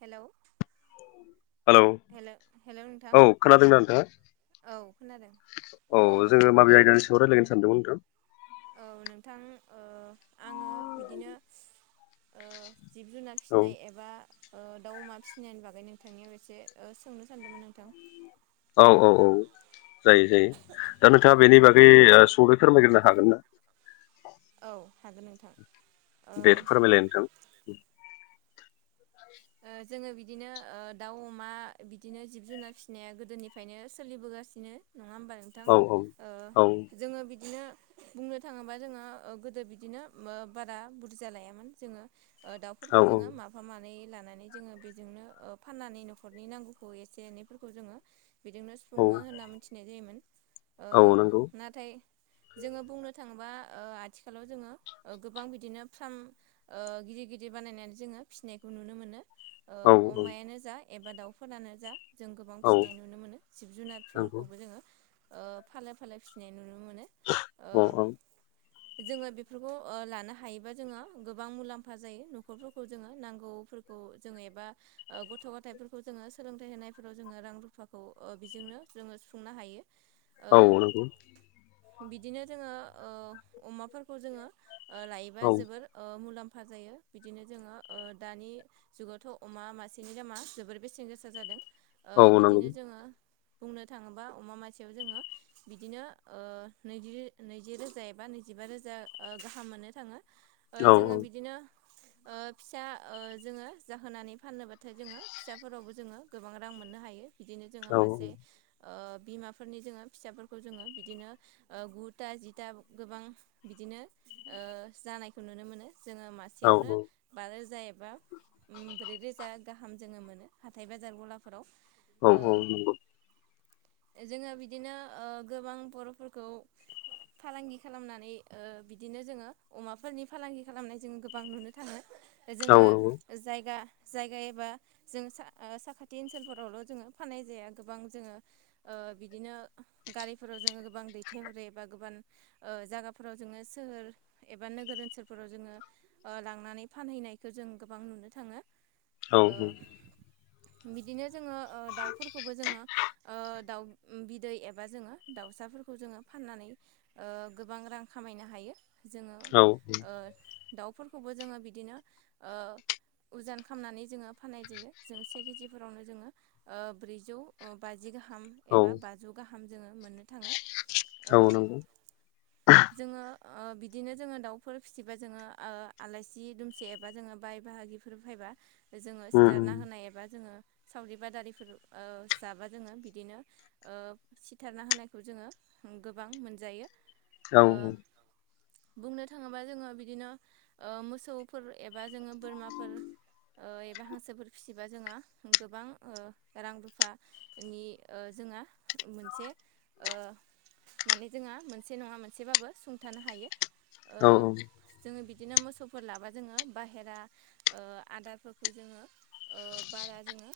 Hello hello hello hello नोंथां औ खोनादोंना नोंथाङा औ खोनादों औ ओ जोंङो माबे आयदानि सायाव रायलायगोन सानदोंमोन नोंथां औ नोंथां ओ आंङो बिदिनो ओ जिब जुनार औ फिसिनाय एबा ओ दाउ अमा फिसिनायनि बागै नोंथांनियाव एसे ओ सोंनो सानदोंमोन नोंथां औ औ औ जायो जायो दा नोंथाङा बेनि बागै ओ सुंद'यै फोरमायग्रोनो हागोन ना। औ हागोन नोंथां दे ओ फोरमायलाय नोंथां जोंङो बिदिनो ओ दाउ अमा बिदिनो जिब जुनार फिसिनाया गोदोनिफ्रायनो सोलिबोगासिनो नङा होमबा नोंथां औ औ ओ औ जोंङो बिदिनो बुंनो थाङोबा जोंङो ओ गोदो बिदिनो ओ बारा बुरजा लायामोन जोंङो ओ दाउफोरखौ औ जोंङो माफा मानै लानानै जोंङो बेजोंनो ओ फाननानै न'खरनि नांगौखौ एसे एनैफोरखौ जोंङो बिजोंनो औ सुफुङो होनना मिथिनाय जायोमोन ओ‌ औ नंगौ ना थाय जोंङो बुंनो थाङोबा ओ आथिखालाव जोंङो ओ गोबां बिदिनो फार्म ओ गिदिर गिदिर बानायनानै जोंङो फिसिनाय खौ नुनो मोनो ओ औ औ अमायानो जा एबा दाउफोरानो जा जों गोबां औ फिसिनाय नुनो मोनो जिब नंगौ जुनारफोरखौबो जोंङो ओ फालो फालो फिसिनाय नुनो मोनो औ औ ओ जोंङो बेफोरखौ ओ लानो हायोबा जोंङो गोबां मुलाम्फा जायो न'खरफोरखौ जोंङो नां गौफोरखौ जोंङो एबा ओ गथ' गथायइफोरखौ जोंङो सोलोंथाइ होनायफोराव जोंङो रां रुफाखौ ओ बिजोंनो जोंङो सुफुंनो हायो। ओ औ नंगौ बिदिनो जोंङो ओ अमाफोरखौ जोंङो ओ लायोबा औ जोबोर ओ मुलाम्फा जायो बिदिनो जोंङो ओ दानि जुगावथ' अमा मासेनि दामा जोबोर बेसेन गोसा जादों। ओ औ नंगौ बिदिनो जोंङो बुंनो थाङोबा अमा मासेयाव जोंङो बिदिनो ओ नैजि रो नैजि रोजा एबा नैजिबा रोजा गाहाम मोननो थाङो ओ औ जोंङो बिदिनो ओ‌ फिसा ओ जोंङो जाहोनानै फाननोबाथाय जोंङो फिसाफोरावबो जोंङो गोबां रां मोननो हायो। बिदिनो औ जोंङो मासे बिमाफोरनि जोंङो फिसाफोरखौ जोंङो बिदिनो गुथा जिथा गोबां बिदिनो जानायखौ नुनो मोनो जोंङो मा औ सेयावनो बारोजा ए बा ब्रै रोजा गाहाम जोंङो मोनो हाथाय बाजार गलाफोराव नंगौ औ नंगौ औ ओ जोंङो बिदिनो गोबां बर'फोरखौ फालांगि खालामनानै बिदिनो जोंङो अमाफोरनि फालांगि खालामनाय जोंङो गोबां नुनो थाङो जोंङो जायगा जायगा एबा जों सा-साखाथि ओनसोलफोरावल' जोंङो फाननाय जाया गोबां जोंङो ओ बिदिनो गारिफोराव जोंङो गोबां दैथायहरो एबा गोबां ओ जायगाफोराव जोङो सोहोर एबा नोगोर ओनसोलफोराव जोङो लांनानै फानहैनायखौ जों गोबां नुनो थाङो ओ बिदिनो जोङो दाउफोरखौबो जोङो ओ दाउ बिदै एबा जोङो दाउसाफोरखौ जोङो फाननानै गोबां रां खामायनो हायो। जोङो ओ दाउफोरखौबो जोङो बिदिनो ओ उजान खालामामनानै जोङो फाननाय जायो जों से केजिफोरावनो जोङो ओ ब्रैजौ बाजि गाहाम एबा औ बाजौ गाहाम जोङो मोननो थाङो। औ ओ नंगौ जोङो ओ बिदिनो जोङो दाउफोर फिसिबा जोङो आलाइसि दुमसे एबा जोङो बाय बाहागिफोर फैबा जोङो उम सिथारना होनाय एबा जोङो सावरि बादारिफोर ओ जाबा जोङो बिदिनो ओ सिथारना होनायखौ जोङो गोबां मोनजायो। ओ उम बुंनो थाङोबा जोङो बिदिनो ओ मोसौफोर एबा जोङो बोरमाफोर एबा हांसोफोर फिसिबा जोंहा गोबां रां रुफा नि जोंहा मोनसे ओ माने जोंहा मोनसे नङा मोनसेबाबो सुंथानो हायो। औ ओ जोङो बिदिनो मोसौफोर लाबा जोङो बाहेरा आदारफोरखौ जोङो ओ बारा जोङो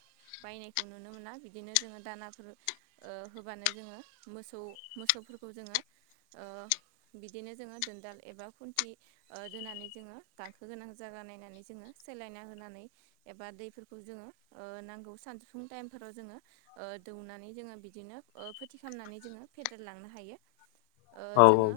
बायनायखौ नुनो मोना बिदिनो जोङो दानाफोर ओ होबानो जोङो मोसौ मोसौफोरखौ जोङो ओ बिदिनो जोङो दोनदाल एबा खुन्थि दोननानै जोङो गांखोगोनां जायगा नायनानै जोङो सोलायना होनानै एबा दैफोरखौ जोङो नांगौ सानजफुं टाइमफोराव जोङो ओ दौनानै जोङो बिदिनो फोथि खालामनानै जोङो फेदेरलांनो हायो। औ जोङो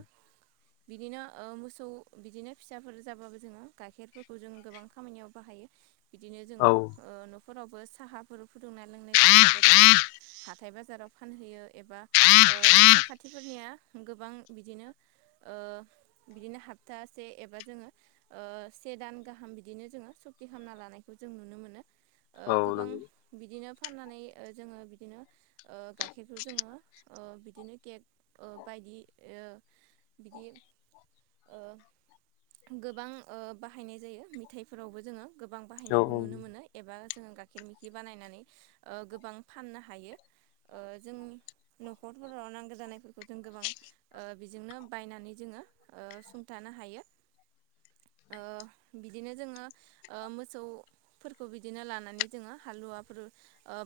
बिदिनो मोसौ बिदिनो फिसाफोर जाबाबो जोङो गाइखेरफोरखौ जों गोबां खामानियाव बाहायो बिदिनो जोङो औ ओ फोरावबो साहा बुरु फुदुंना लोंनाय जायो एबा जोङो हाथाय बाजाराव फानहैयो एबा ओ न' साखाथिफोरनिया गोबां बिदिनो ओ बिदिनो हप्थासे एबा जोङो ओ से दान गाहाम बिदिनो जोङो सुक्ति खालामना लानायखौ जों नुनो मोनो ओ औ गोबां नंगौ बिदिनो फाननानै जोङो बिदिनो ओ गाइखेरखौ जोङो ओ बिदिनो केक ओ बायदि बिदि ओ गोबां ओ बाहायनाय जायो मेथाइफोरावबो जोङो गोबां औ बाहायनायखौ नुनो मोनो। एबा जोङो गाइखेर मखि बानायनानै गोबां फाननो हायो। ओ जोंनि न'खरफोराव नांगौ जानायफोरखौ जों गोबां ओ बेजोंनो बायनानै जोङो सुंथानो हायो। ओ बिदिनो जोङो ओ मोसौ फोरखौ बिदिनो लानानै जोङो हालुवाफोर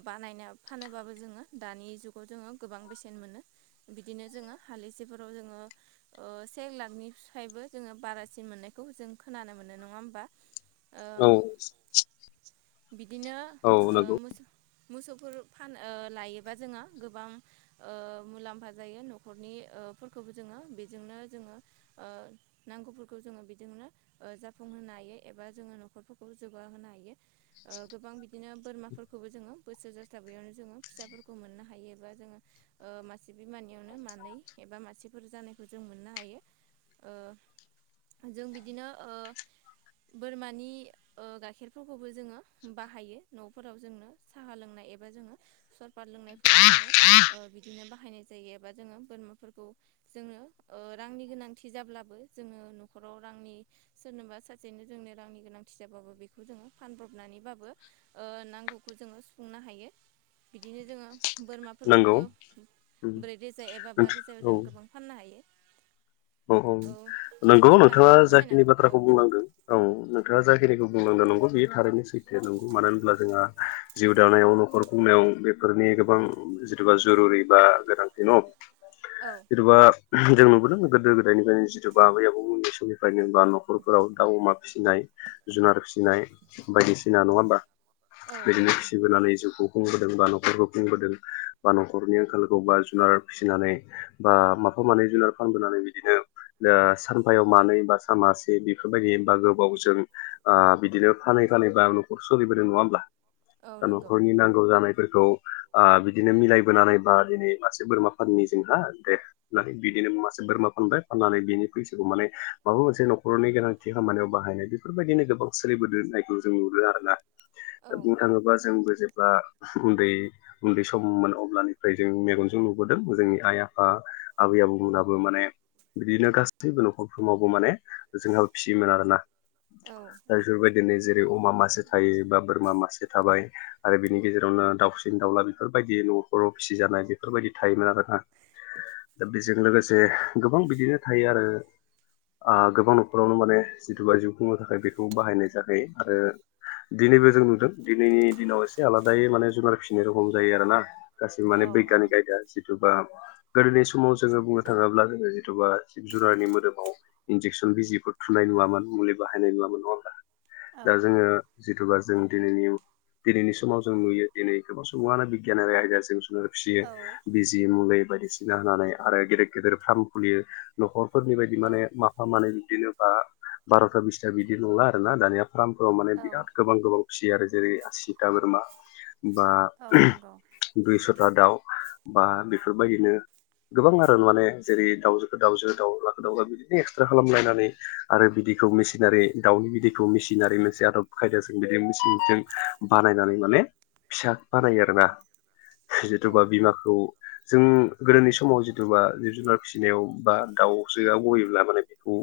बानायनो फानोब्लाो जोङो दानि जुगाव जोङो गोबां बेसेन मोनो। बिदिनो जोङो हासेफोराव जोङो से लाखनिफ्रायबो जोङो बारासिन मोननायखौ जों खोनानो मोनो नङा होमबा ओ औ बिदिनो औ ओ नंगौ मोसौ मोसौफोर फानो ओ लायोबा जोङो गोबां ओ मुलाम्फा जायो न'खरनिफोरखौबो जोङो बेजोंनो जोङो ओ नांगौफोरखौ जोङो बिजोंनो जाफुंहोनो हायो एबा जोङो न'खरफोरखौ जौगाहोनो हायो‌। ओ गोबां बिदिनो बोरमाफोरखौबो जोङो बोसोर जास्लाबैयावनो जोङो फिसाफोरखौ मोननो हायोबा जोङो ओ मासे बिमानियावनो मानै एबा मासेफोर जानायखौ जों मोननो हायो ओ जों बिदिनो ओ बोरमानि ओ गाइखेरफोरखौबो जोङो बाहायो न'फोराव जोंनो साहा लोंनाय एबा जोङो सरपा लोंनायफोराव जोङो ओ बिदिनो बाहायनाय जायो एबा जोङो बोरमाफोरखौ जोङो ओ रांनि गोनांथि जाब्लाबो जोङो न'खराव रांनि सोरनोबा सासेनो जोंनो रांनि गोनांथि जाबाबो बेखौ जोङो फानब्रबनानैबाबो ओ नांगौखौ जोङो सुफुंनो हायो बिदिनो जोङो नंगौ बोरमाफोरखौबो उम ब्रै रोजा एबा बा नोंथां रोजायाव औ जों गोबां फाननो हायो औ औ नंगौ नोंथाङा नोंथाङाबो फोरमायनो जाखिनि हागोन बाथ्रा औ बुंलांदों औ नोंथाङा जाखिनिखौ बुंलांनो नंगौ बेयो थारैनो सैथो नंगौ मानो होनब्ला जोंहा जिउ दानायाव न'खर खुंनायाव बेफोरनि गोबां जथ'बा जुरुरि बा गोनांथि न' औ जेन'बा जों नुबोदों गोदो गोदायनिफ्रायनो जथुबा आबै आबौ उन्दै समनिफ्रायनो बा न' खरफोराव दाउ अमा फिसिनाय जुनार फिसिनाय बायदिसिना नङा होमबा औ बिदिनो नंगौ फिसिबोनानै जिउखौ खुंबोदों बा न'खरखौ खुंबोदों बा न'खरनि आंखालखौ बा जुनार फिसिनानै बा माफा मानै जुनार फानबोनानै बिदिनो ओ सानफायाव मानै बा सामासे बेफोरबायदि बा गोबावजों ओ बिदिनो फानै फानै बा न'खर सोलिबोदों नङा होमब्ला? औ दा नंगौ न'खरनि नांगौ जानायफोरखौ आ बिदिनो मिलायबोनानै बा दिनै मासे बोरमा फाननि जोंहा दे बिदिनो मासे बोरमा फानबाय फाननानै बिनि फैसाखौ माने माबा मोनसे न'खरनि गोनांथि खामानियाव बाहायनाय। बेफोरबायदिनो गोबां सोलिबोदों होननायखौ जों नुदों आरोना दा औ बुंनो थाङोबा जोंबो जे बा उन्दै उन्दै सममोन अब्लानिफ्राय जों मेगनजों नुबोदों जोंनि आइ आफा आबै आबौमोनाबो माने बिदिनो गासै बो न'खरफ्रावबो माने जुनार फिसियोमोन आरोना औ नंगौ औ दा बेफोरबायदिनो जेरै अमा मासे थायो बा बोरमा मासे थाबाय आरो बिनि गेजेरावनो दाउसिन दाउला बेफोरबायदि न'खराव फिसिजानाय बे बेफोरबायदि थायोमोन आरोना दा बेजों लोगोसे गोबां बिदिनो थायो आरो आ गोबां न'खरावनो माने जिथुबा जिउ खुंनो थाखाय बेखौ बाहायनाय जाखायो आरो दिनैबो जों नुदों दिनैनि दिनाव एसे आलादायै माने जुनार फिसिनाय रखम जायो आरो ना गासै माने बैग्यानिक आयदा जिथुबा गोदोनि समाव जोङो बुंनो थाङोब्ला बे जिथुबा जिब जुनारनि मोदोमाव इन्जेकसन बिजिफोर थुनाय नुवामोन मुलि बाहायनाय नुवामोन नङा ओमब्ला दा जोङो जिथुबा जों दिनैनि दिनैनि समाव जों नुयो दिनै गोबां समुङानो बिगियानारि आयदा जों जु फिसियो बिजि मुलि बायदिसिना होनानै आरो गेदेर गेदेर फार्म खुलियो। न'खरफोरनि बायदि माने माफा मानै बिदिनो बा बार'था बिसथा बिदि नंला आरोना दानिया। फार्मफोराव माने बिराद गोबां गोबां फिसियो आरो जेरै आसिता बोरमा। बा दुइस'था दाउ बा बेफोरबायदिनो गोबां आरो माने जेरै दाउजोखौ दावउजो दाउलाखो दा बिदिनो एक्सट्रे खालामलायनानै आरो बिदिखौ मेसिनारि दाउनि बिदैखौ मेसिनारि मोनसे आदब खायदाजों बिदि मेसिनजों बानायनानै माने फिसा बानायो आरोना जिथुबा बिमाखौ जों गोदोनि समाव जिथुबा जिब जुनार फिसिनायाव बा दाउजोआ गयोब्ला माने बेखौ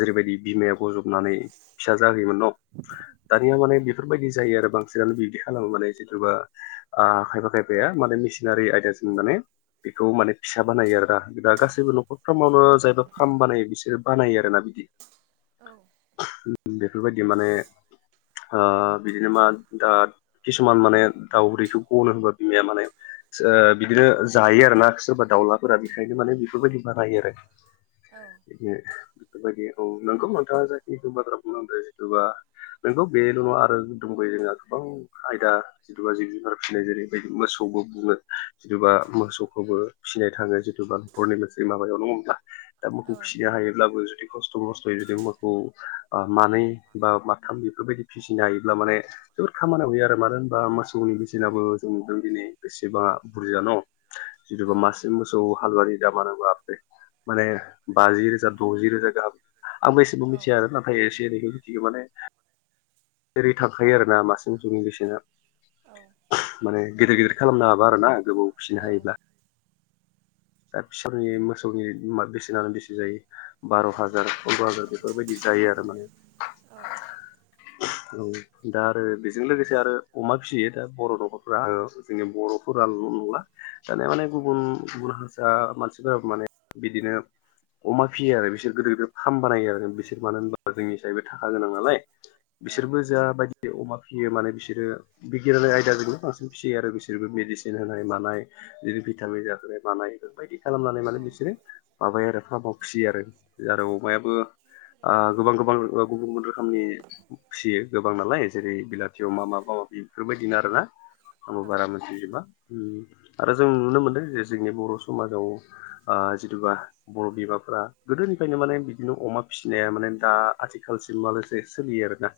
जेरैबायदि बिमाया बजबनानै फिसा जाहोयोमोन न' दानिया माने बेफोरबायदि जायो आरो बांसिनानो बिब्दि खालामो माने जेन'बा आ खायफा खायफाया माने मिसिनारि आयदाजों माने बेखौ माने फिसा बानायो आरोना दा गासै सैबो न'खरफ्रामावनो जायबा फ्राम बानायो बिसोरो बानायो आरोना बिदि। बेफोरबायदि माने ओ बिदिनो मा ओ किसुमान माने दाउरैखौ ग'नो होनबा बिमाया माने ओ बिदिनो जायो आरो ना सोरबा दाउलाफोरा बेखायनो माने बेफोरबायदि बानायो आरो। औ बे बेफोरबायदि औ नोंगौ नोंथाङा जाहाथेथु बाथ्रा बुंलांदो जिथुबा नोंगौ बेल' नङा आरो दंबोयो जोंहा गोबां आयदा जिथुबा जिब जुनार फिसिनाय जेरैबायदि मोसौबो बुङो जथुबा मोसौखौबो फिसिनाय थाङो जिथुबा हरनि [unintelligible] माबायाव दङोब्ला दा औ मोखौ फिसिनो हायोब्लाबो जुदि खस्थ' मस्थ'यै जुदि मोखौ ओ मानै बा माथाम इफोरबायदि फिसिनो हायोब्ला माने जोबोद खामानियाव होयो आरो मानो होनबा मोसौनि बेसेनाबो जों नुदों दिनै बेसेबां बुरजा न'? जिथुबा मासे मोसौ हालुवानि [unintelligible] माने बाजि रोजा द'जि रोजा गाहाम आंबो एसेबां औ औ मिथिया आरो [unintelligible] एसे एनैखो मिथिगो माने बेबायदि थाखायो आरोना मासे मोसौनि बेसेना माने गेदेर गेदेर खालाम नाङाबा आरोना। गोबाव फिसिनो हायोब्ला। दा फिसौनि मोसौनि माद बेसेनानो बेसे जायो बार' हाजार पन्द्र' हाजार बेफोरबायदि जायो आरो माने। औ ओं दा आरो बेजों लोगोसे आरो अमा फिसियो दा बर' न'खरफोरा औ। जोंनि बर'फोराल' नङा दानिया माने गुबुन गुबुन ओ मानसिफोराबो माने बिदिनो अमा फियो आरो बिसोर गोदोर गो फार्म बानायो आरो बिसोर मानो होनबा जोंनिसायबो थाखा गोनां नालाय। बिसोरबो जाबायदि अमा फियो माने बिसोरो बिगियानारि आयदाजोंबो बांसिन फियो आरो बिसोरबो मेडिसिन होनाय मानाय दिनो भिटामिन जाहोनाय मानाय बायदि खालामनानै माने बिसोरो माबायो आरो फाव फाव फियो आरो आरो अमायाबो ओ गोबां गोबां ओ गुबुंगोद रोखोमनि फिसियो गोबां नालाय जेरै बिलाथि अमा माबा माबि बेफोरबायदिनो आरोना। आंबो बारा मिथिजोबा उम आरो जों नुनो मोनदों जे जोंनि बर' समाजाव ओ जिथुबा बर' बिमाफोरा गोदोनिफायनो माने बिदिनो अमा फिसिनाया माने दा आथिखालसिम माखासे सोलियो आरोना।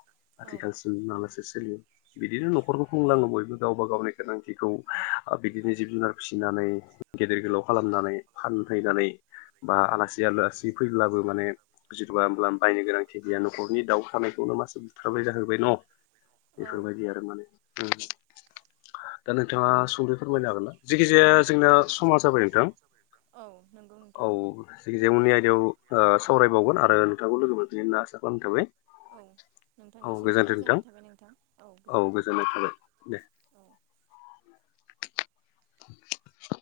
ज आथिखालसिम मालासे सोलियो। बिदिनो न'खरखौ खुंलाङो बयबो गावबा गावनि गोनांथिखौ ओ बिदिनो जिब जुनार फिसिनानै गेदेर गोलाव खालामनानै फान फैनानै बा आलासि आलासि फैब्लाबो माने जेन'बा होमब्ला बायनो गोनांथि गैया न'खरनि दाउ थानायखौनो मासे बुथारबाय जाहोबाय न'। बेफोरबादि आरो आरो माने। उम दा नोंथाङा सुंदयै फोरमायनो हागोन ना जेखि जाया जोंनाया समा जाबाय नोंथां नंगौ नोंथां औ जेखि जाया ओ उननि आयदायाव ओ सावरायबावगोन आरो नोंथांखौ लोगो मोनफिनगोन होनना आसा खालामनाय थाबाय। औ औ नोंथांनिसिमबो गोजोन्थों नोंथां गोजोननाय थाबाय नोंथां औ गोजोन्थों गोजोननाय थाबाय दे। औ